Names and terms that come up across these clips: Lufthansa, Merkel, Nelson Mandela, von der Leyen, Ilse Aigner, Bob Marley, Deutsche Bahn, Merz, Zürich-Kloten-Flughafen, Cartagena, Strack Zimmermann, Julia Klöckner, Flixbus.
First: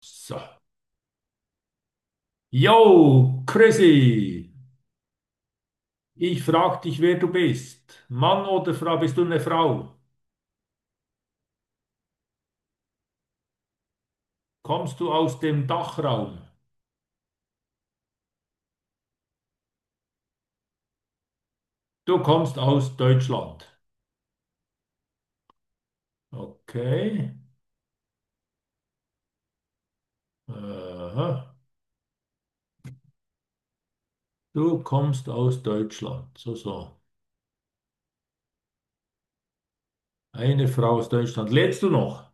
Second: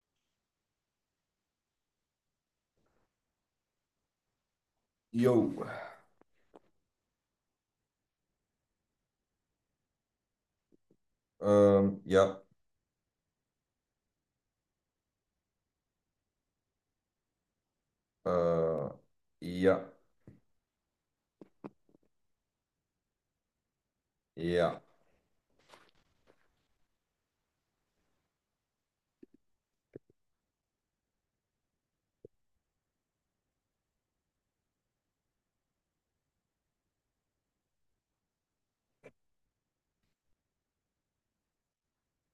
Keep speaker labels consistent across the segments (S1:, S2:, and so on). S1: So. Yo, Chrissy,
S2: Jo.
S1: ich frag dich, wer du bist. Mann oder Frau, bist du eine Frau?
S2: Ja.
S1: Kommst du aus dem Dachraum?
S2: Äh, ja.
S1: Du kommst aus Deutschland.
S2: Ja.
S1: Okay. Aha. Du kommst aus Deutschland. So, so. Eine Frau aus Deutschland. Lebst du noch?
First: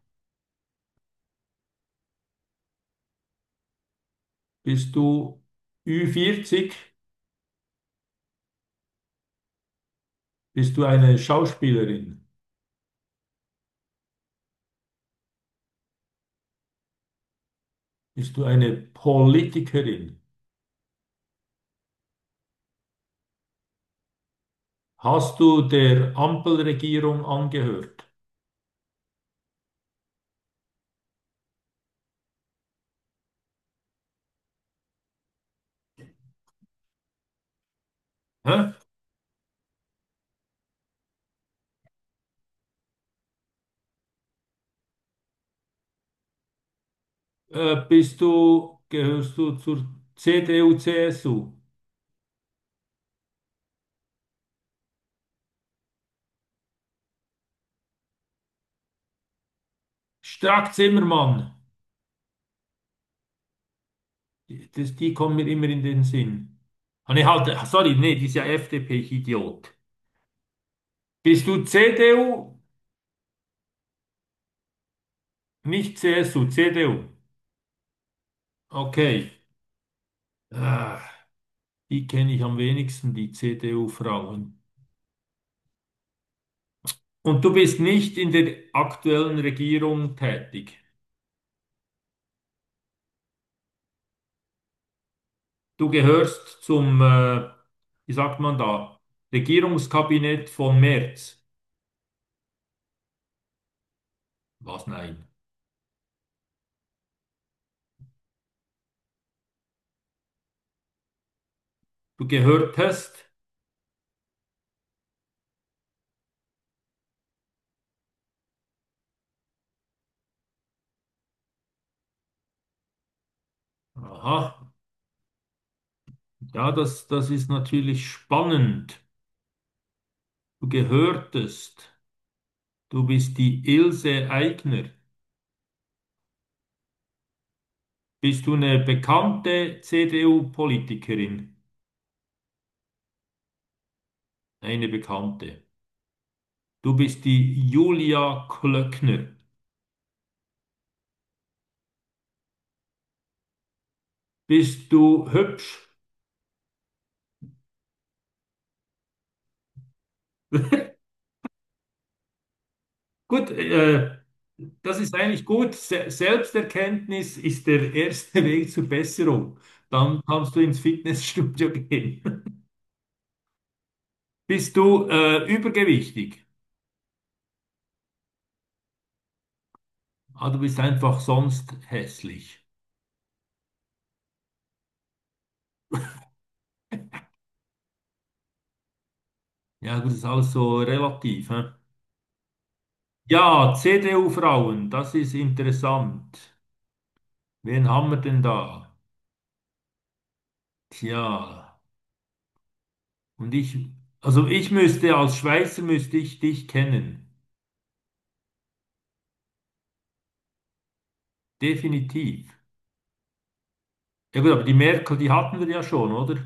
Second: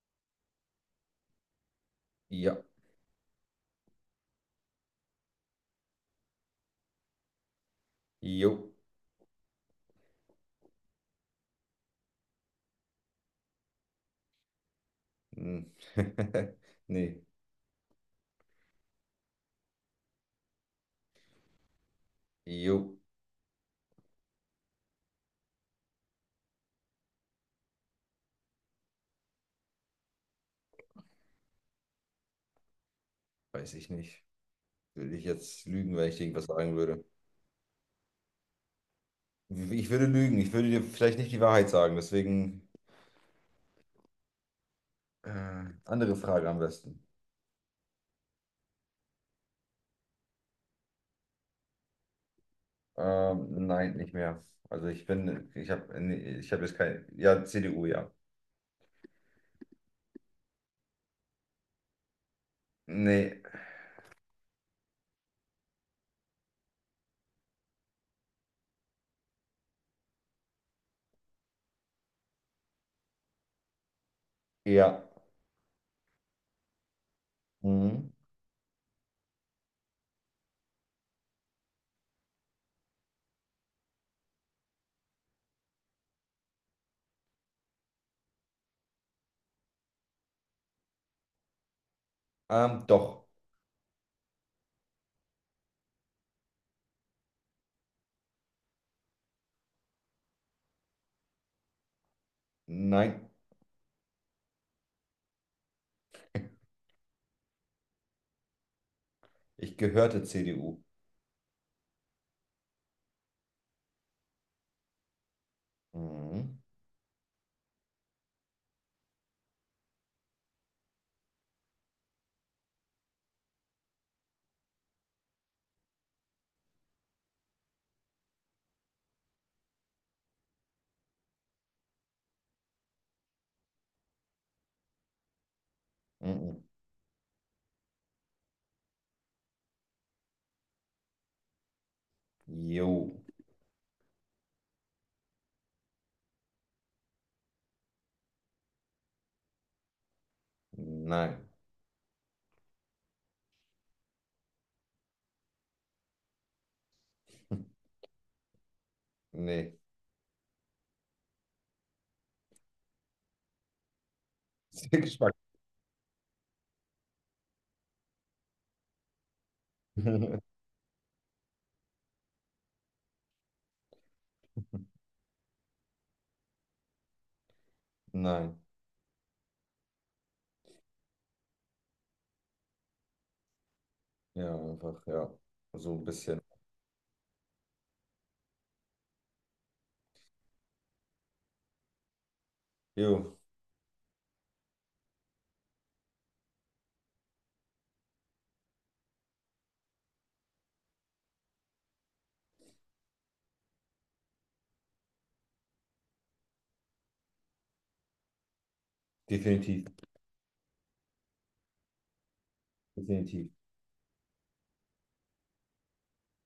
S2: Ja.
S1: Bist du ü 40?
S2: Jo.
S1: Bist du eine Schauspielerin?
S2: Hm. Nee.
S1: Bist du eine Politikerin?
S2: Jo.
S1: Hast du der Ampelregierung angehört?
S2: Weiß ich nicht. Würde ich jetzt lügen, wenn ich irgendwas sagen würde.
S1: Hä?
S2: Ich würde lügen. Ich würde dir vielleicht nicht die Wahrheit sagen. Deswegen andere Frage am besten.
S1: Bist gehörst du zur CDU, CSU?
S2: Nein, nicht mehr. Also ich bin, ich habe, nee, ich habe jetzt kein, ja, CDU, ja.
S1: Strack Zimmermann,
S2: Nee,
S1: die kommen mir immer in den Sinn. Ah, nee, halt, ah, sorry, nee, die ist ja FDP, ich Idiot. Bist du CDU?
S2: ja.
S1: Nicht CSU, CDU.
S2: Mhm.
S1: Okay. Ah, die kenne ich am wenigsten, die CDU-Frauen. Und du bist nicht in der aktuellen Regierung tätig.
S2: Doch.
S1: Du gehörst zum, wie sagt man da, Regierungskabinett von Merz.
S2: Nein,
S1: Was? Nein.
S2: ich gehörte CDU.
S1: Du gehört hast.
S2: Mhm.
S1: Aha, ja, das ist natürlich spannend. Du gehörtest. Du bist die Ilse Aigner.
S2: Mhm.
S1: Bist du eine bekannte CDU-Politikerin?
S2: Jo,
S1: Eine bekannte. Du bist die Julia Klöckner.
S2: nein.
S1: Bist du hübsch?
S2: Nee.
S1: Gut, das
S2: Sehr
S1: ist
S2: Geschmack.
S1: eigentlich gut. Se Selbsterkenntnis ist der erste Weg zur Besserung. Dann kannst du ins Fitnessstudio gehen. Bist du übergewichtig?
S2: Nein.
S1: Ah, du bist einfach sonst hässlich.
S2: Ja, einfach, ja. So ein bisschen.
S1: Ja, gut, das ist alles so relativ. Hä?
S2: Jo,
S1: Ja, CDU-Frauen, das ist interessant. Wen haben wir denn da? Tja, und ich, also ich müsste, als Schweizer müsste ich dich kennen.
S2: definitiv.
S1: Definitiv.
S2: Definitiv.
S1: Ja gut, aber die Merkel, die hatten wir ja schon, oder?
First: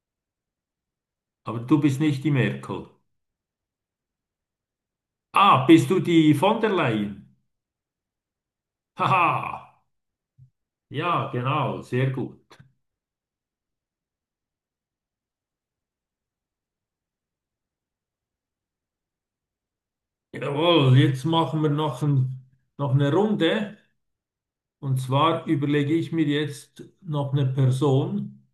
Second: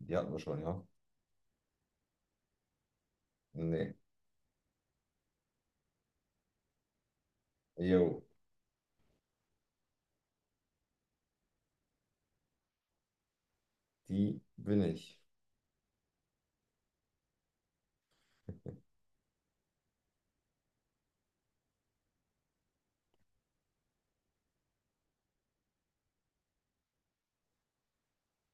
S2: Die hatten wir schon, ja?
S1: Aber du bist nicht die Merkel.
S2: Nee.
S1: Ah, bist du die von der Leyen?
S2: Jo,
S1: Haha, ja, genau, sehr gut.
S2: die bin ich.
S1: Jawohl, jetzt machen wir noch eine Runde. Und zwar überlege ich mir jetzt noch eine Person,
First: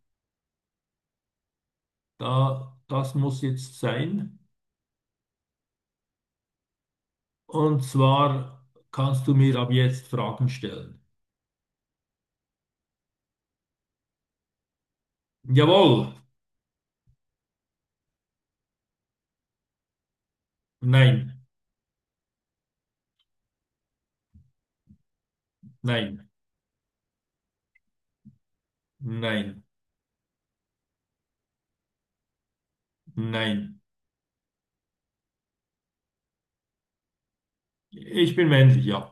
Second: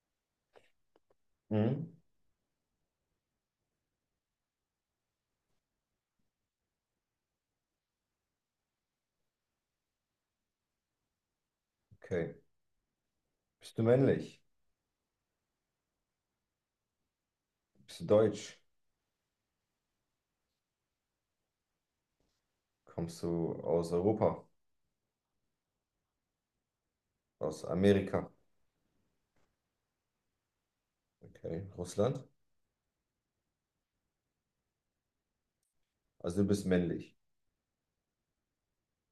S2: Mhm.
S1: da das muss jetzt sein. Und zwar kannst du mir ab jetzt Fragen stellen.
S2: Okay. Bist du männlich?
S1: Jawohl,
S2: Bist du deutsch?
S1: nein,
S2: Kommst du aus Europa?
S1: nein,
S2: Aus Amerika?
S1: nein,
S2: Okay. Russland?
S1: nein.
S2: Also du bist männlich.
S1: Ich bin männlich, ja.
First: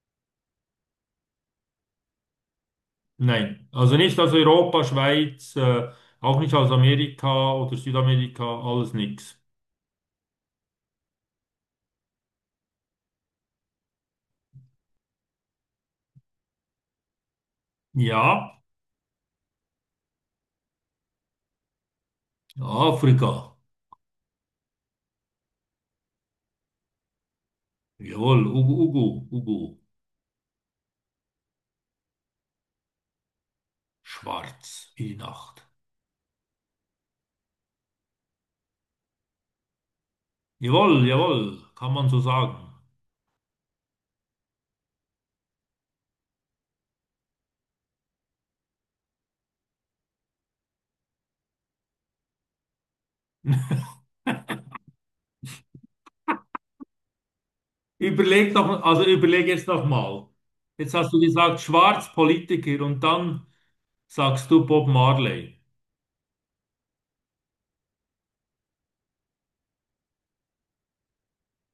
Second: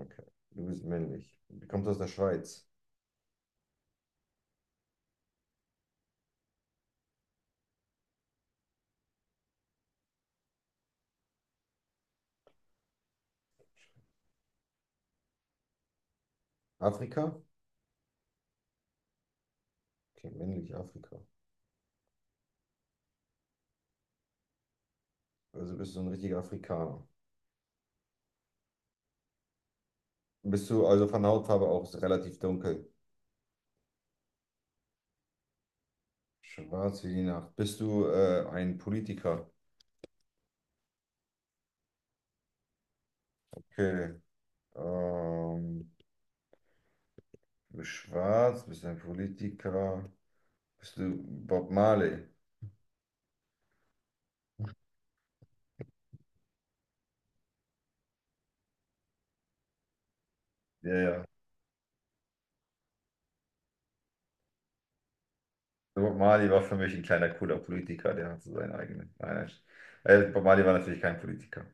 S2: Okay. Du bist männlich. Du kommst aus der Schweiz.
S1: Nein. Also nicht aus Europa, Schweiz, auch nicht aus Amerika oder Südamerika, alles nix.
S2: Afrika?
S1: Ja,
S2: Okay, männlich Afrika.
S1: Afrika.
S2: Also bist du ein richtiger Afrikaner.
S1: Jawohl, Ugu, Ugu, Ugu.
S2: Bist du also von Hautfarbe auch relativ dunkel?
S1: Schwarz wie die Nacht.
S2: Schwarz wie die Nacht. Bist du ein Politiker?
S1: Jawohl, jawohl, kann man so sagen.
S2: Okay. Ähm, Du bist schwarz, bist ein Politiker. Bist du Bob Marley?
S1: Überleg doch, also überleg jetzt noch mal. Jetzt
S2: Ja,
S1: hast du
S2: ja.
S1: gesagt, schwarz Politiker und dann sagst du Bob Marley.
S2: Bob Marley war für mich ein kleiner, cooler Politiker. Der hat so seinen eigenen. Nein, nein. Bob Marley war natürlich kein Politiker.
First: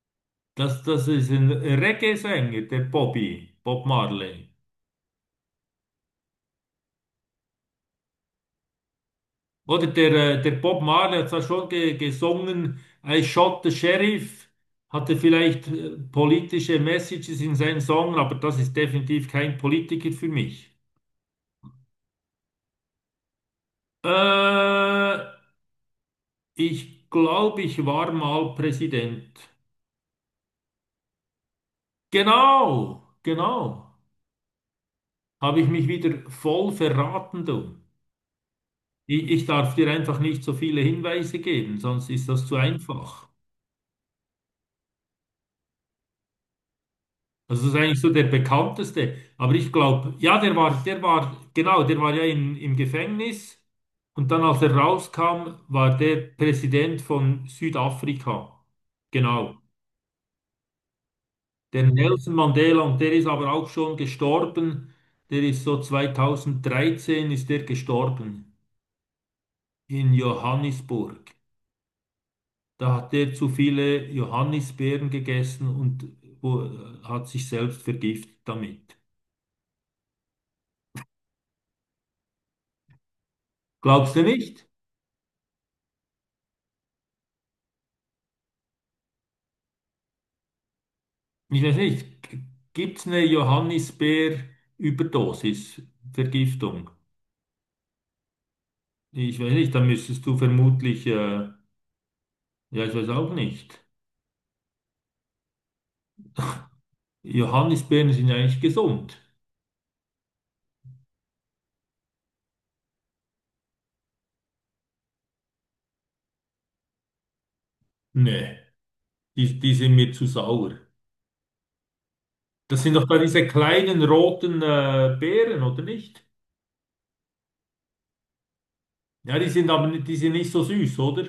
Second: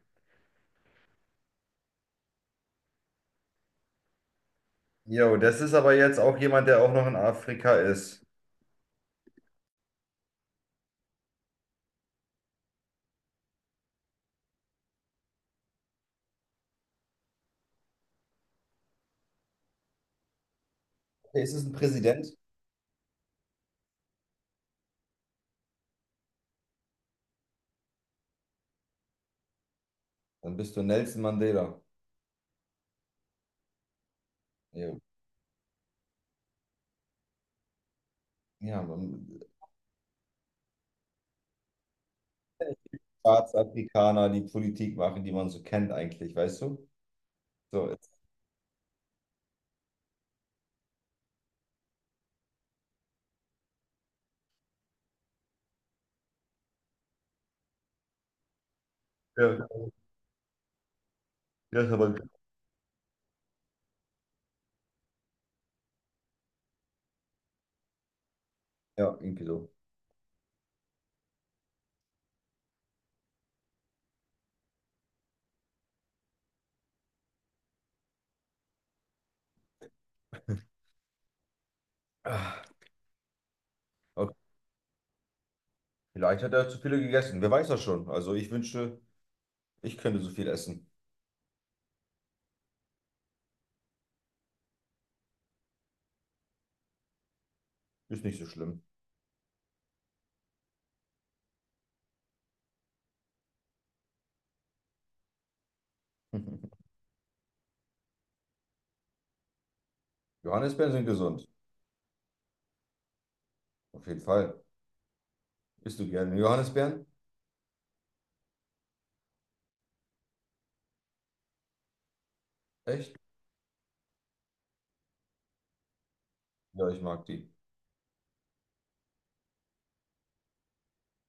S1: Das ist ein Reggae-Sänger, der Bobby, Bob Marley.
S2: Jo, das ist aber jetzt auch jemand, der auch noch in Afrika ist.
S1: Oder der Bob Marley hat zwar schon ge gesungen, I shot the sheriff, hatte vielleicht politische Messages in seinen Songs, aber das ist definitiv kein Politiker für mich.
S2: Okay, ist es ein Präsident?
S1: Äh, Ich glaube, ich war mal Präsident.
S2: Dann bist du Nelson Mandela.
S1: Genau, genau.
S2: Jo.
S1: Habe ich mich wieder voll verraten, du.
S2: Ja, man,
S1: Ich darf dir einfach nicht so viele Hinweise geben, sonst ist das zu einfach.
S2: Staatsafrikaner, die Politik machen, die man so kennt eigentlich, weißt du?
S1: Also das ist
S2: So,
S1: eigentlich so
S2: jetzt-
S1: der bekannteste. Aber ich glaube, ja, genau, der war ja im Gefängnis. Und dann, als er rauskam, war der Präsident von Südafrika. Genau.
S2: Ja, ja,
S1: Der
S2: ist aber.
S1: Nelson Mandela, und der ist aber auch schon gestorben, der ist so 2013 ist der gestorben
S2: Ja, irgendwie so.
S1: in Johannisburg. Da hat der zu viele Johannisbeeren gegessen und hat sich selbst vergiftet damit.
S2: Ah,
S1: Glaubst du
S2: okay.
S1: nicht?
S2: Vielleicht hat er zu viele gegessen. Wer weiß das schon? Also ich wünschte, ich könnte so viel essen.
S1: Ich weiß nicht. Gibt es eine Johannisbeer-Überdosis, Vergiftung?
S2: Ist nicht so schlimm.
S1: Ich weiß nicht, da müsstest du vermutlich, ja, ich weiß auch nicht. Johannisbeeren sind ja eigentlich gesund.
S2: Johannisbeeren sind gesund. Auf jeden Fall. Isst du gerne Johannisbeeren?
S1: Nee. Die sind mir zu sauer. Das sind doch
S2: Echt?
S1: da diese kleinen roten Beeren, oder nicht?
S2: Ja, ich mag die.
S1: Ja, die sind aber nicht, die sind nicht so süß, oder?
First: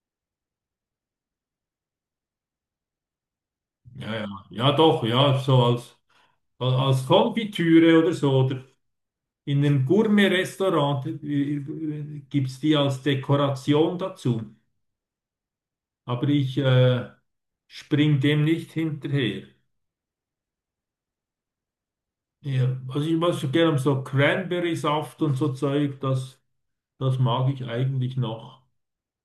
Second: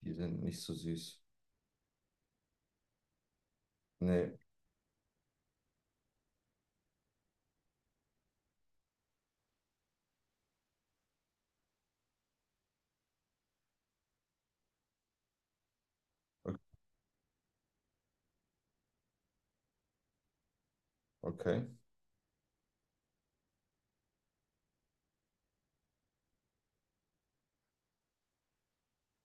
S2: Die sind nicht so süß.
S1: Ja, ja,
S2: Nee.
S1: ja, doch, ja, so als, als Konfitüre oder so, oder in einem Gourmet-Restaurant gibt es die als Dekoration dazu. Aber ich
S2: Okay.
S1: spring dem nicht hinterher.
S2: Okay.
S1: Ja, also ich mag so gerne so Cranberry-Saft und so Zeug, das mag ich eigentlich noch.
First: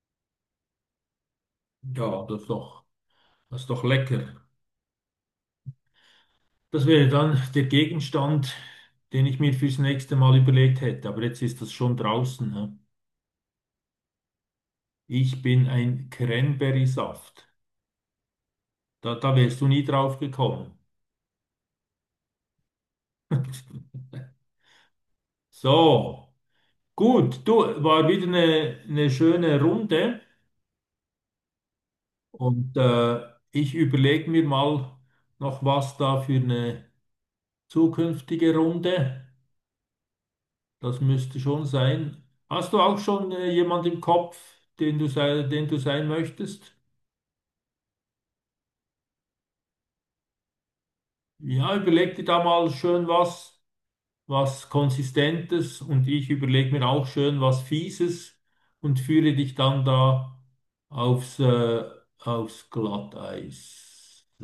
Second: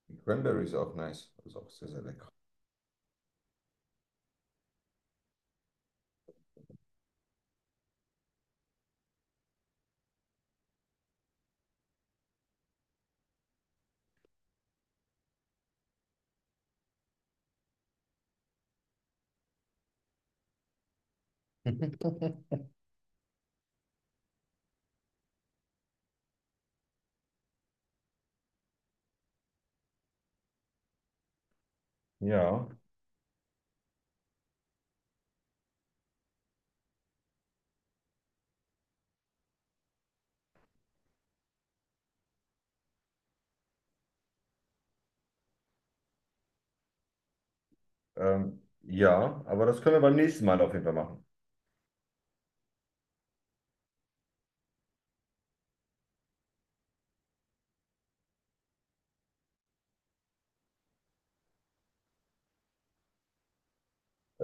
S2: Die Cranberry ist auch nice. Ist auch sehr, sehr
S1: Ja,
S2: lecker.
S1: das doch. Das ist doch lecker. Das wäre dann der Gegenstand, den ich mir fürs nächste Mal überlegt hätte. Aber jetzt ist das schon draußen. Hä? Ich bin ein Cranberry-Saft. Da, da wärst du nie drauf gekommen. So, gut. Du, war wieder eine schöne Runde.
S2: Ja,
S1: Und ich überlege mir mal noch was da für eine zukünftige Runde. Das müsste schon sein. Hast du auch schon jemand im Kopf, den du sein möchtest?
S2: ja, aber das können wir beim nächsten Mal auf jeden Fall machen.
S1: Ja, überleg dir da mal schön was, was Konsistentes, und ich überlege mir auch schön was Fieses und führe dich dann da aufs, aufs Glatteis.